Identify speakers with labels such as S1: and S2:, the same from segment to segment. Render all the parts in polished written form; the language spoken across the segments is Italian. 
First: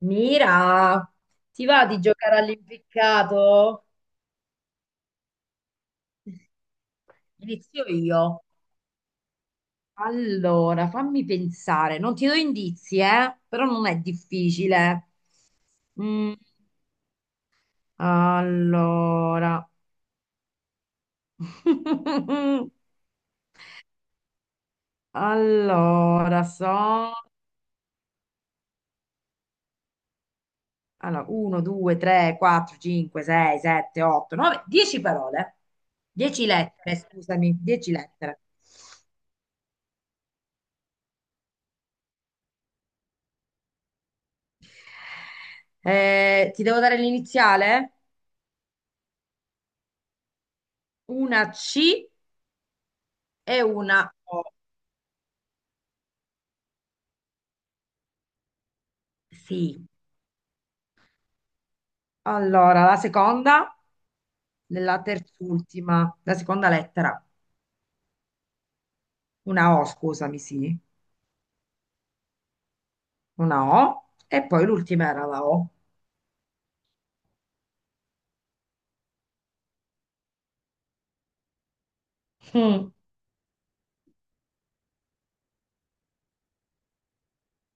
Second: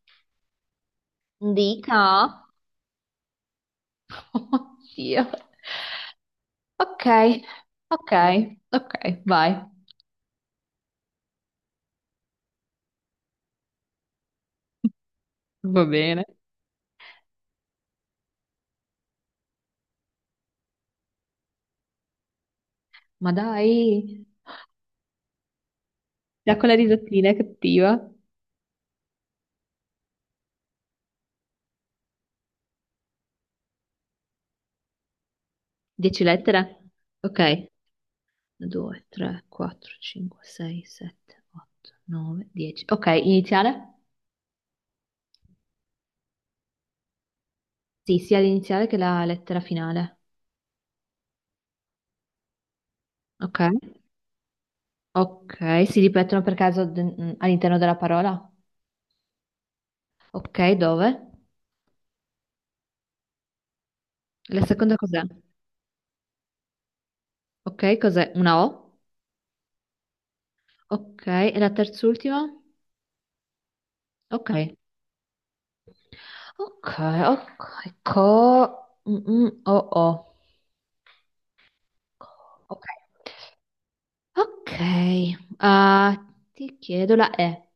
S1: Mira, ti va di
S2: Dica.
S1: giocare all'impiccato?
S2: Oddio. Ok,
S1: Inizio
S2: ok,
S1: io.
S2: ok, vai.
S1: Allora, fammi pensare, non ti do indizi, eh? Però non è difficile.
S2: Va bene.
S1: Mm, allora,
S2: Ma dai,
S1: allora,
S2: da quella risatina è cattiva.
S1: Allora, 1, 2, 3, 4, 5, 6, 7, 8, 9, 10 parole.
S2: Dieci
S1: 10
S2: lettere?
S1: lettere, scusami,
S2: Ok.
S1: 10 lettere.
S2: 2, 3, 4, 5, 6, 7, 8, 9, 10. Ok, iniziale?
S1: Ti devo dare l'iniziale?
S2: Sì, sia l'iniziale che la lettera finale.
S1: Una C
S2: Ok.
S1: e una O.
S2: Ok, si ripetono per caso all'interno della parola?
S1: Sì.
S2: Ok, dove?
S1: Allora, la seconda
S2: La seconda
S1: della
S2: cos'è?
S1: terz'ultima, la seconda lettera,
S2: Ok, cos'è? Una O?
S1: una O, scusami, sì,
S2: Ok, e la terz'ultima?
S1: una O, e
S2: Ok,
S1: poi l'ultima era la O.
S2: Ok, ok, co... mm, mm, oh, oh. Ok,
S1: Mm.
S2: ok. Ah, ti chiedo la E.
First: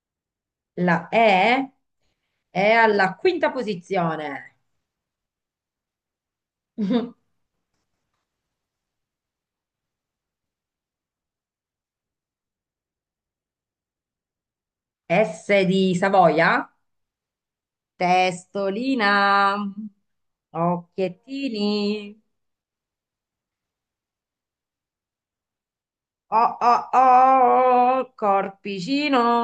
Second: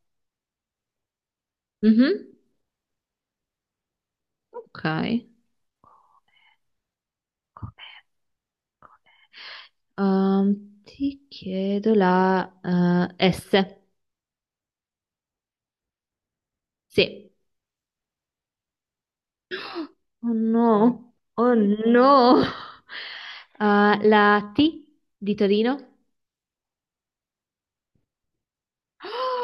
S1: La E
S2: Mhm.
S1: è alla quinta posizione.
S2: Ok. Ti chiedo la S.
S1: S di Savoia,
S2: Sì.
S1: testolina,
S2: Oh no, oh
S1: occhiettini,
S2: no. Ah, la T di Torino?
S1: oh oh oh, corpicino,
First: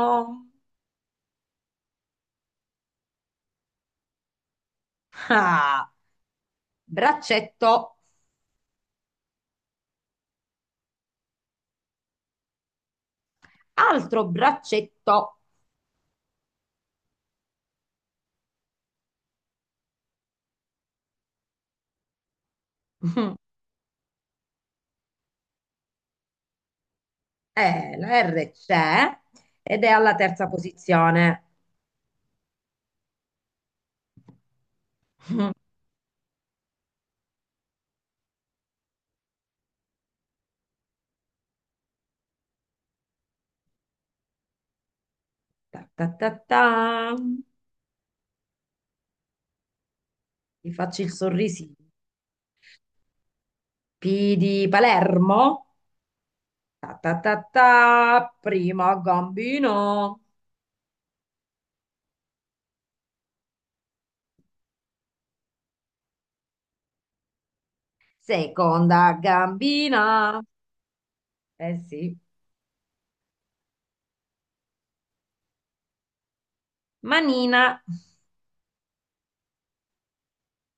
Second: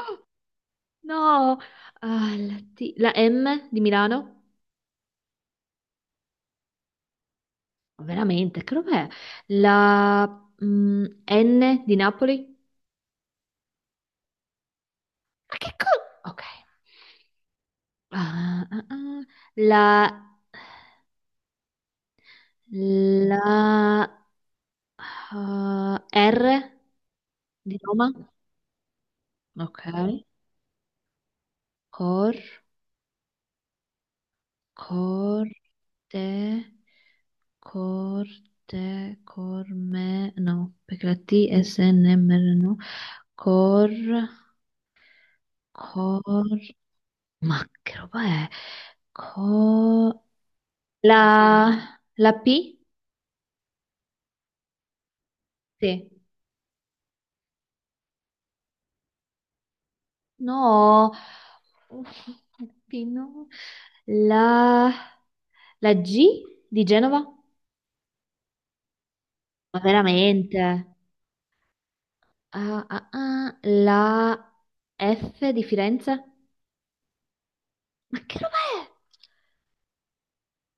S2: No, ah, la M di Milano?
S1: ah, braccetto.
S2: Veramente, che roba è? La N di Napoli?
S1: Altro braccetto.
S2: Ma che cosa? Ok. Ah, ah, ah. La, la, R di Roma?
S1: La R c'è
S2: Ok.
S1: ed è alla terza posizione.
S2: Cor, corte, corte, corme, no, perché la T è SNMR, no? Cor,
S1: Ta ta
S2: cor,
S1: ta ta.
S2: ma che roba è? Co-
S1: Ti faccio il sorrisino.
S2: la P?
S1: P di Palermo.
S2: Sì.
S1: Ta ta ta ta. Prima gambino.
S2: No, P no. La, la G di Genova?
S1: Seconda
S2: Ma
S1: gambina.
S2: veramente?
S1: Eh sì.
S2: Ah, ah, ah, la F di Firenze?
S1: Manina.
S2: Ma che roba è?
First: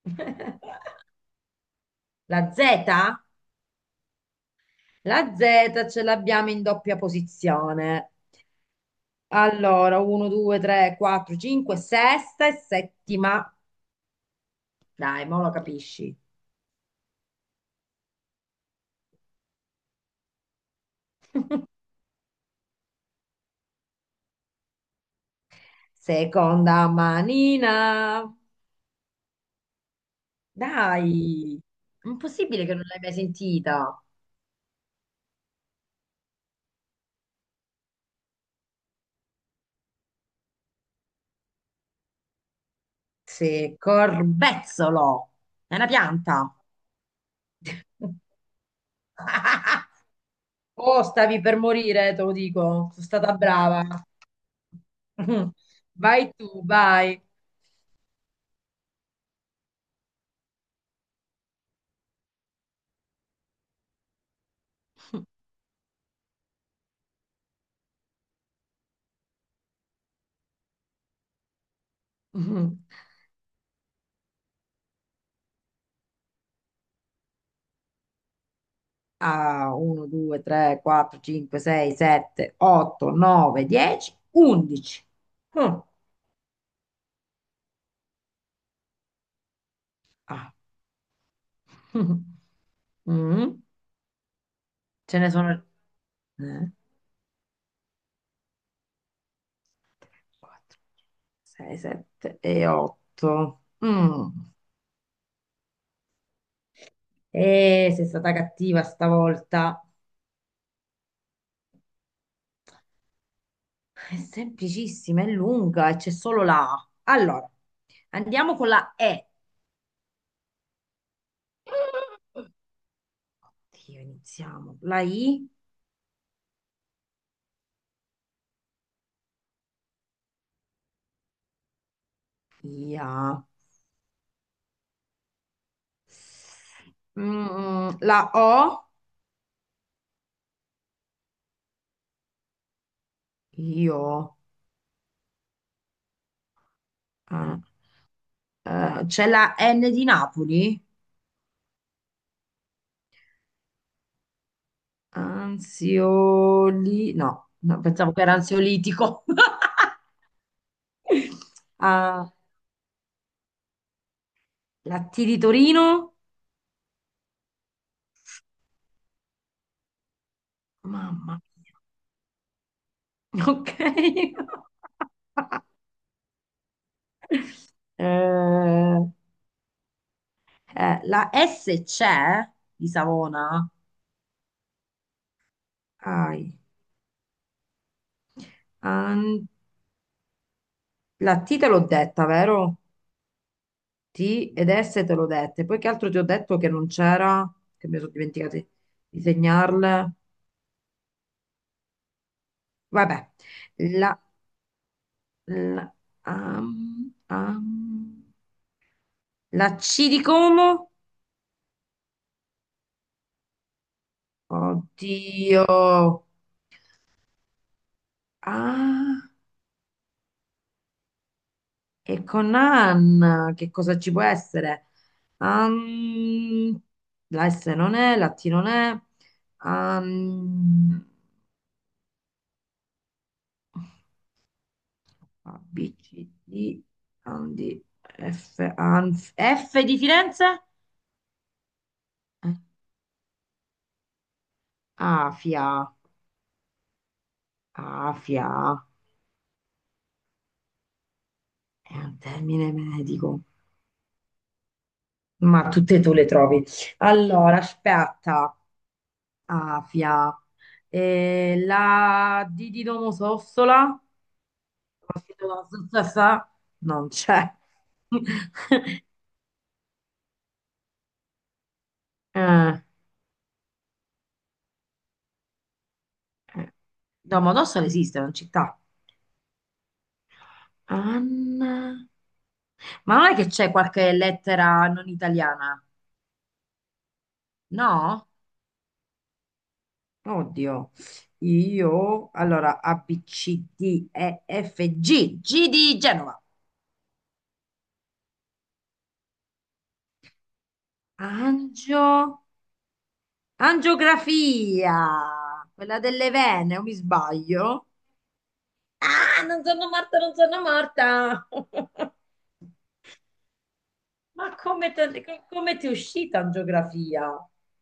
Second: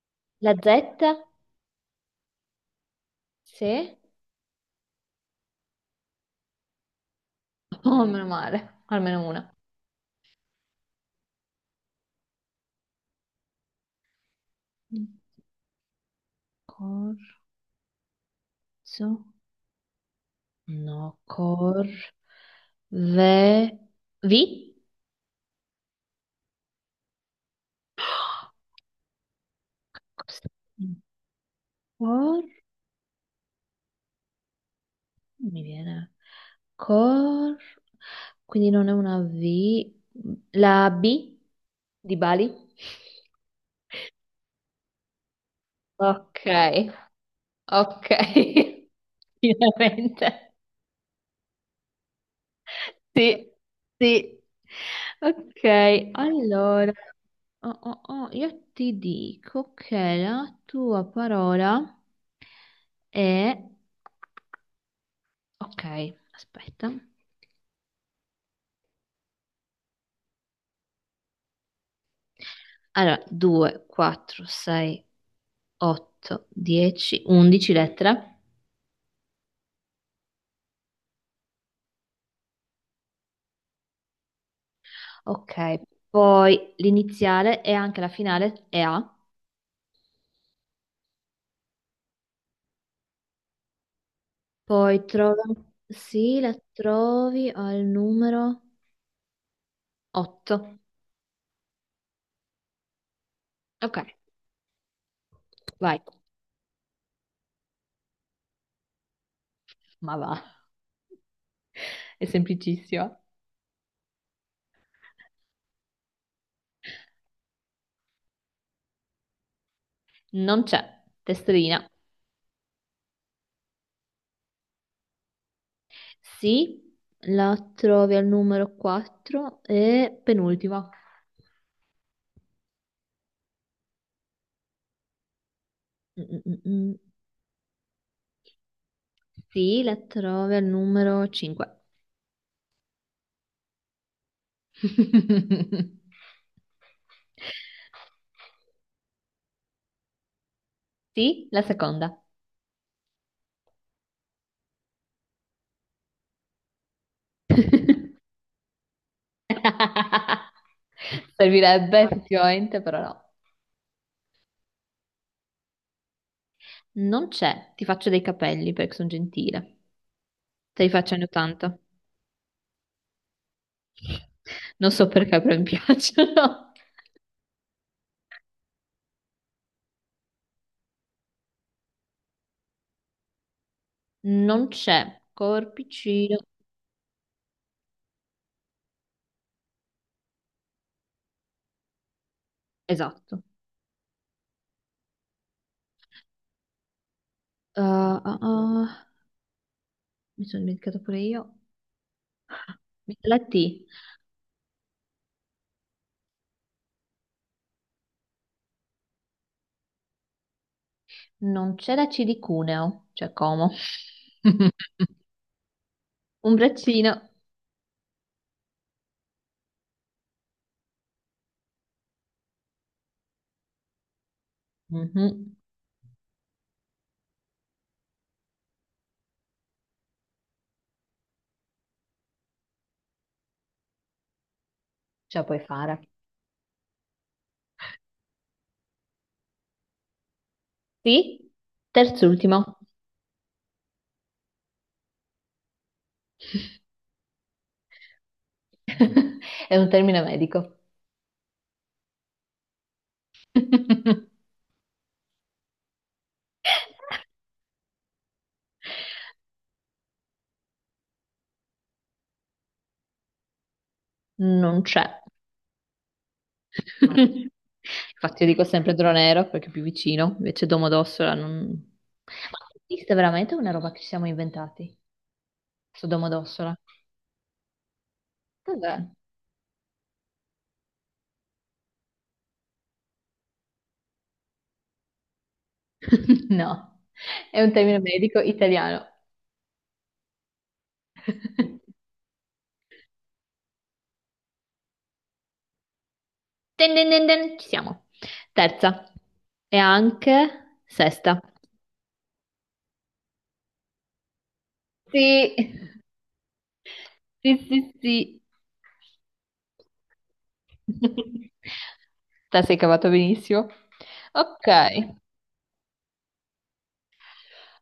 S2: La Z?
S1: La Z?
S2: Sì?
S1: La Z ce l'abbiamo in doppia
S2: Oh,
S1: posizione.
S2: meno male, almeno una.
S1: Allora, 1, 2, 3, 4, 5, sesta e settima. Dai, mo lo capisci.
S2: Corso? No, Ve... Vi?
S1: Seconda manina.
S2: Cos'è?
S1: Dai,
S2: Cor...
S1: impossibile che non l'hai mai sentita.
S2: Non mi viene. Cor... Quindi non è una V. La B di Bali?
S1: Sì, corbezzolo. È una
S2: Ok,
S1: pianta.
S2: ok. Finalmente.
S1: Oh, stavi per morire, te lo dico. Sono stata
S2: Sì,
S1: brava.
S2: sì. Ok,
S1: Vai tu,
S2: allora,
S1: vai.
S2: oh, oh, oh, io ti dico che la tua parola è. Ok, aspetta. Allora, 2, 4, 6, 8, 10, 11 lettere.
S1: A 1, 2, 3, 4, 5, 6, 7, 8, 9, 10, 11.
S2: Ok,
S1: Oh,
S2: poi l'iniziale e anche la finale è A.
S1: ah. Mm,
S2: Poi
S1: Ce ne
S2: trovo,
S1: sono
S2: sì, la
S1: 4,
S2: trovi al numero 8.
S1: 6, 7 e 8.
S2: Ok, vai.
S1: E sei stata cattiva stavolta.
S2: Ma va, è semplicissima.
S1: È semplicissima, è lunga e c'è solo la A. Allora, andiamo con la E.
S2: Non c'è, testina.
S1: Dio, iniziamo. La I,
S2: Sì, la trovi al numero 4 e penultima.
S1: IA.
S2: Mm, mm, mm.
S1: La O,
S2: Sì, la trovi al numero 5.
S1: io, ah, c'è la N di Napoli?
S2: Sì, la seconda.
S1: Ansioli, no, no, pensavo che era ansiolitico.
S2: Servirebbe
S1: Ah,
S2: effettivamente, però no.
S1: la T di Torino?
S2: Non c'è, ti faccio dei capelli perché sono gentile. Te li faccio anni
S1: Mamma
S2: 80.
S1: mia, ok.
S2: Non so perché, però mi piacciono.
S1: Eh, la S c'è di Savona?
S2: Non c'è, corpicino.
S1: Ai, an- La T te l'ho detta, vero?
S2: Esatto.
S1: T ed S te l'ho dette. Poi che altro ti ho detto che non c'era? Che mi sono
S2: Uh, uh,
S1: dimenticata di
S2: uh,
S1: di segnarle.
S2: mi sono dimenticato pure io.
S1: Vabbè,
S2: La T.
S1: la, la, am- am- la C di Como?
S2: Non c'è la C di Cuneo, cioè Como.
S1: Oddio.
S2: Un braccino.
S1: Ah, e con Anna, che cosa ci può essere?
S2: Mhm,
S1: Am- la S non è, la T non è. Am-
S2: ce la
S1: A,
S2: puoi
S1: B,
S2: fare.
S1: C, D, Andi, F, Anf, F di Firenze?
S2: Sì?
S1: Eh,
S2: Terz'ultimo.
S1: Afia, Afia,
S2: È un termine medico.
S1: è un termine medico, ma tutte tu le trovi. Allora, aspetta, Afia. La
S2: Non c'è.
S1: D di Domodossola non
S2: No.
S1: c'è.
S2: Infatti io dico sempre Dronero perché è più vicino, invece Domodossola non. Ma
S1: Eh,
S2: esiste veramente una roba che ci siamo inventati? Su
S1: eh,
S2: Domodossola?
S1: Domodossola esiste, è una città.
S2: Cos'è?
S1: Anna... Ma non è che c'è qualche lettera non italiana?
S2: No, è un termine
S1: No?
S2: medico italiano.
S1: Oddio, io allora A, B, C, D, E, F, G, G di Genova,
S2: Ten, ten, ten, ten, ci siamo. Terza. E anche sesta.
S1: angio,
S2: Sì,
S1: angiografia, quella delle vene, o mi
S2: sì,
S1: sbaglio?
S2: sì, sì.
S1: Ah, non sono morta, non sono morta!
S2: Te sei cavato benissimo.
S1: Ma come,
S2: Ok.
S1: come ti è uscita in geografia?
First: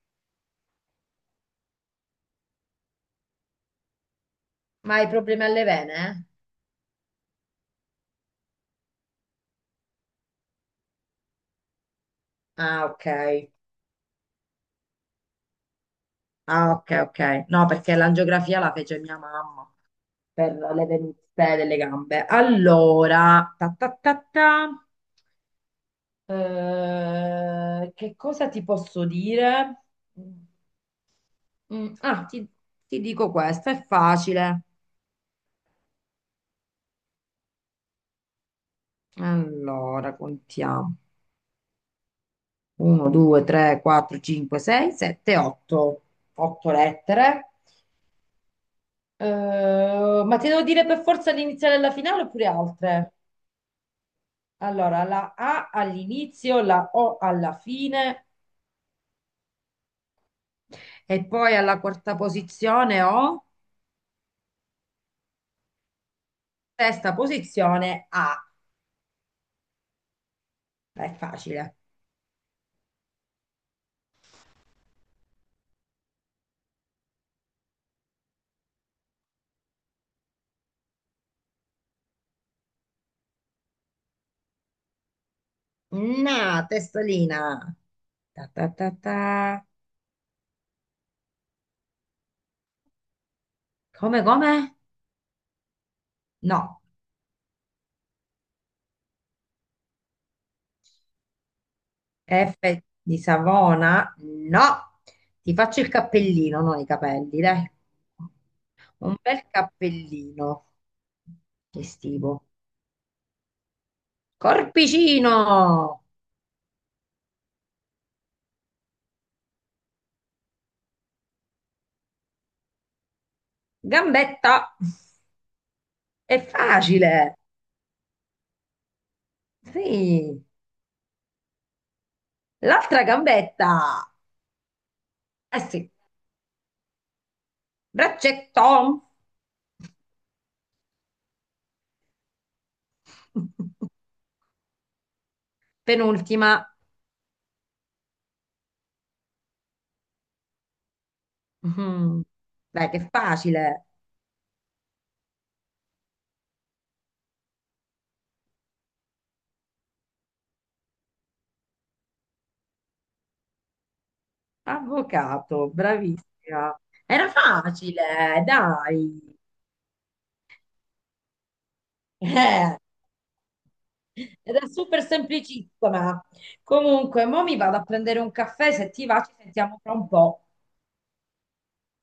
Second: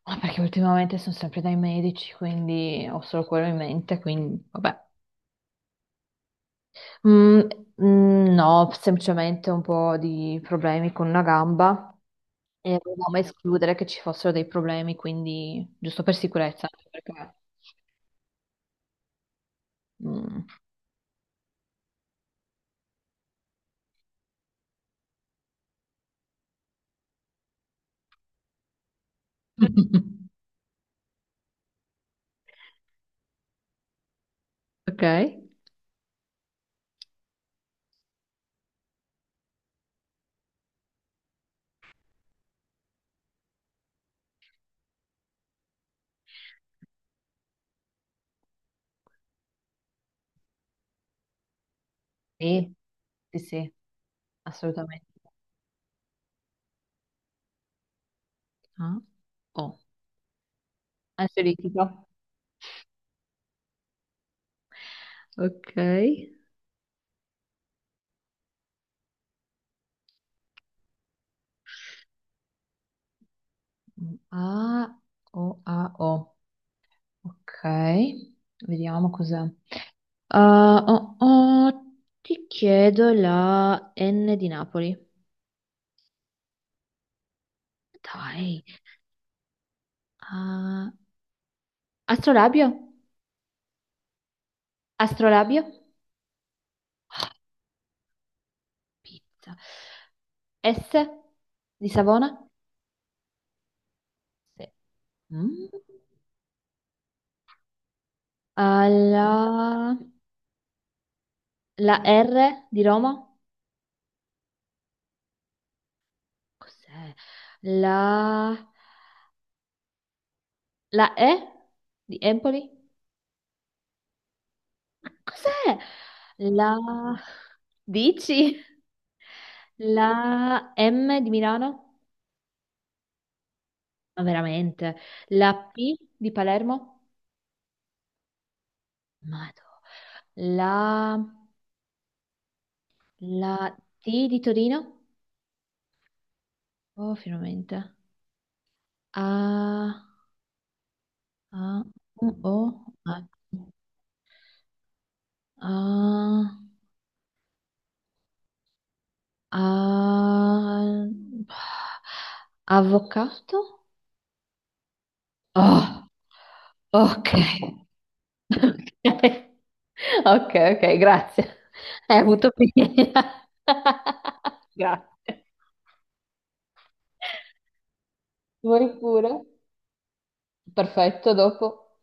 S2: Ah, perché ultimamente sono sempre dai medici, quindi ho solo quello in mente, quindi vabbè.
S1: Ma hai problemi alle vene?
S2: Mm, mm, no, semplicemente un po' di problemi con una gamba
S1: Eh?
S2: e
S1: Ah, ok.
S2: volevamo escludere che ci fossero dei problemi, quindi giusto per sicurezza,
S1: Ah, ok,
S2: anche
S1: ok.
S2: perché.
S1: No, perché l'angiografia la fece mia mamma.
S2: Mm.
S1: Per le venute delle gambe. Allora, ta ta ta ta, che cosa ti posso dire? Ah, ti dico questo, è facile.
S2: Ok.
S1: Allora, contiamo. 1, 2, 3, 4, 5, 6, 7, 8. 8 lettere. Ma ti devo dire per forza l'iniziale e la finale oppure
S2: Sì,
S1: altre?
S2: sì, sì,
S1: Allora,
S2: assolutamente.
S1: la A all'inizio, la O alla fine.
S2: Ah, oh.
S1: E poi alla
S2: Ansiolitico.
S1: quarta posizione ho
S2: Ok.
S1: sesta posizione A. È facile.
S2: A, O, A, O. Ok, vediamo cos'è. Ah, oh, oh, ti chiedo la N di Napoli.
S1: Na, testolina. Ta,
S2: Dai.
S1: ta, ta, ta.
S2: Ah, astrolabio?
S1: Come, come?
S2: Astrolabio?
S1: No.
S2: Pizza. S di Savona?
S1: F di Savona?
S2: Sì.
S1: No. Ti
S2: Mm.
S1: faccio il cappellino, non i capelli, dai. Un bel
S2: Alla...
S1: cappellino
S2: La
S1: estivo.
S2: R di Roma?
S1: Corpicino.
S2: Cos'è? La... La E di Empoli?
S1: Gambetta.
S2: Cos'è?
S1: È
S2: La...
S1: facile.
S2: Dici?
S1: Sì.
S2: La M di Milano?
S1: L'altra gambetta.
S2: Ma veramente. La
S1: Eh sì.
S2: P di Palermo?
S1: Braccetto!
S2: Madò. La, la T di Torino?
S1: Penultima.
S2: Oh, finalmente. A, A,
S1: Mhm.
S2: U, O,
S1: Dai, che
S2: A,
S1: facile.
S2: A, A- avvocato?
S1: Avvocato,
S2: Oh,
S1: bravissima.
S2: ok.
S1: Era facile,
S2: Ok,
S1: dai.
S2: ok, ok, grazie. Hai avuto
S1: Eh,
S2: pietà.
S1: Era super
S2: Grazie.
S1: semplicissima. Comunque, mo mi vado a prendere un caffè,
S2: Vuoi
S1: se ti va
S2: pure?
S1: ci sentiamo tra un po'.
S2: Perfetto, dopo.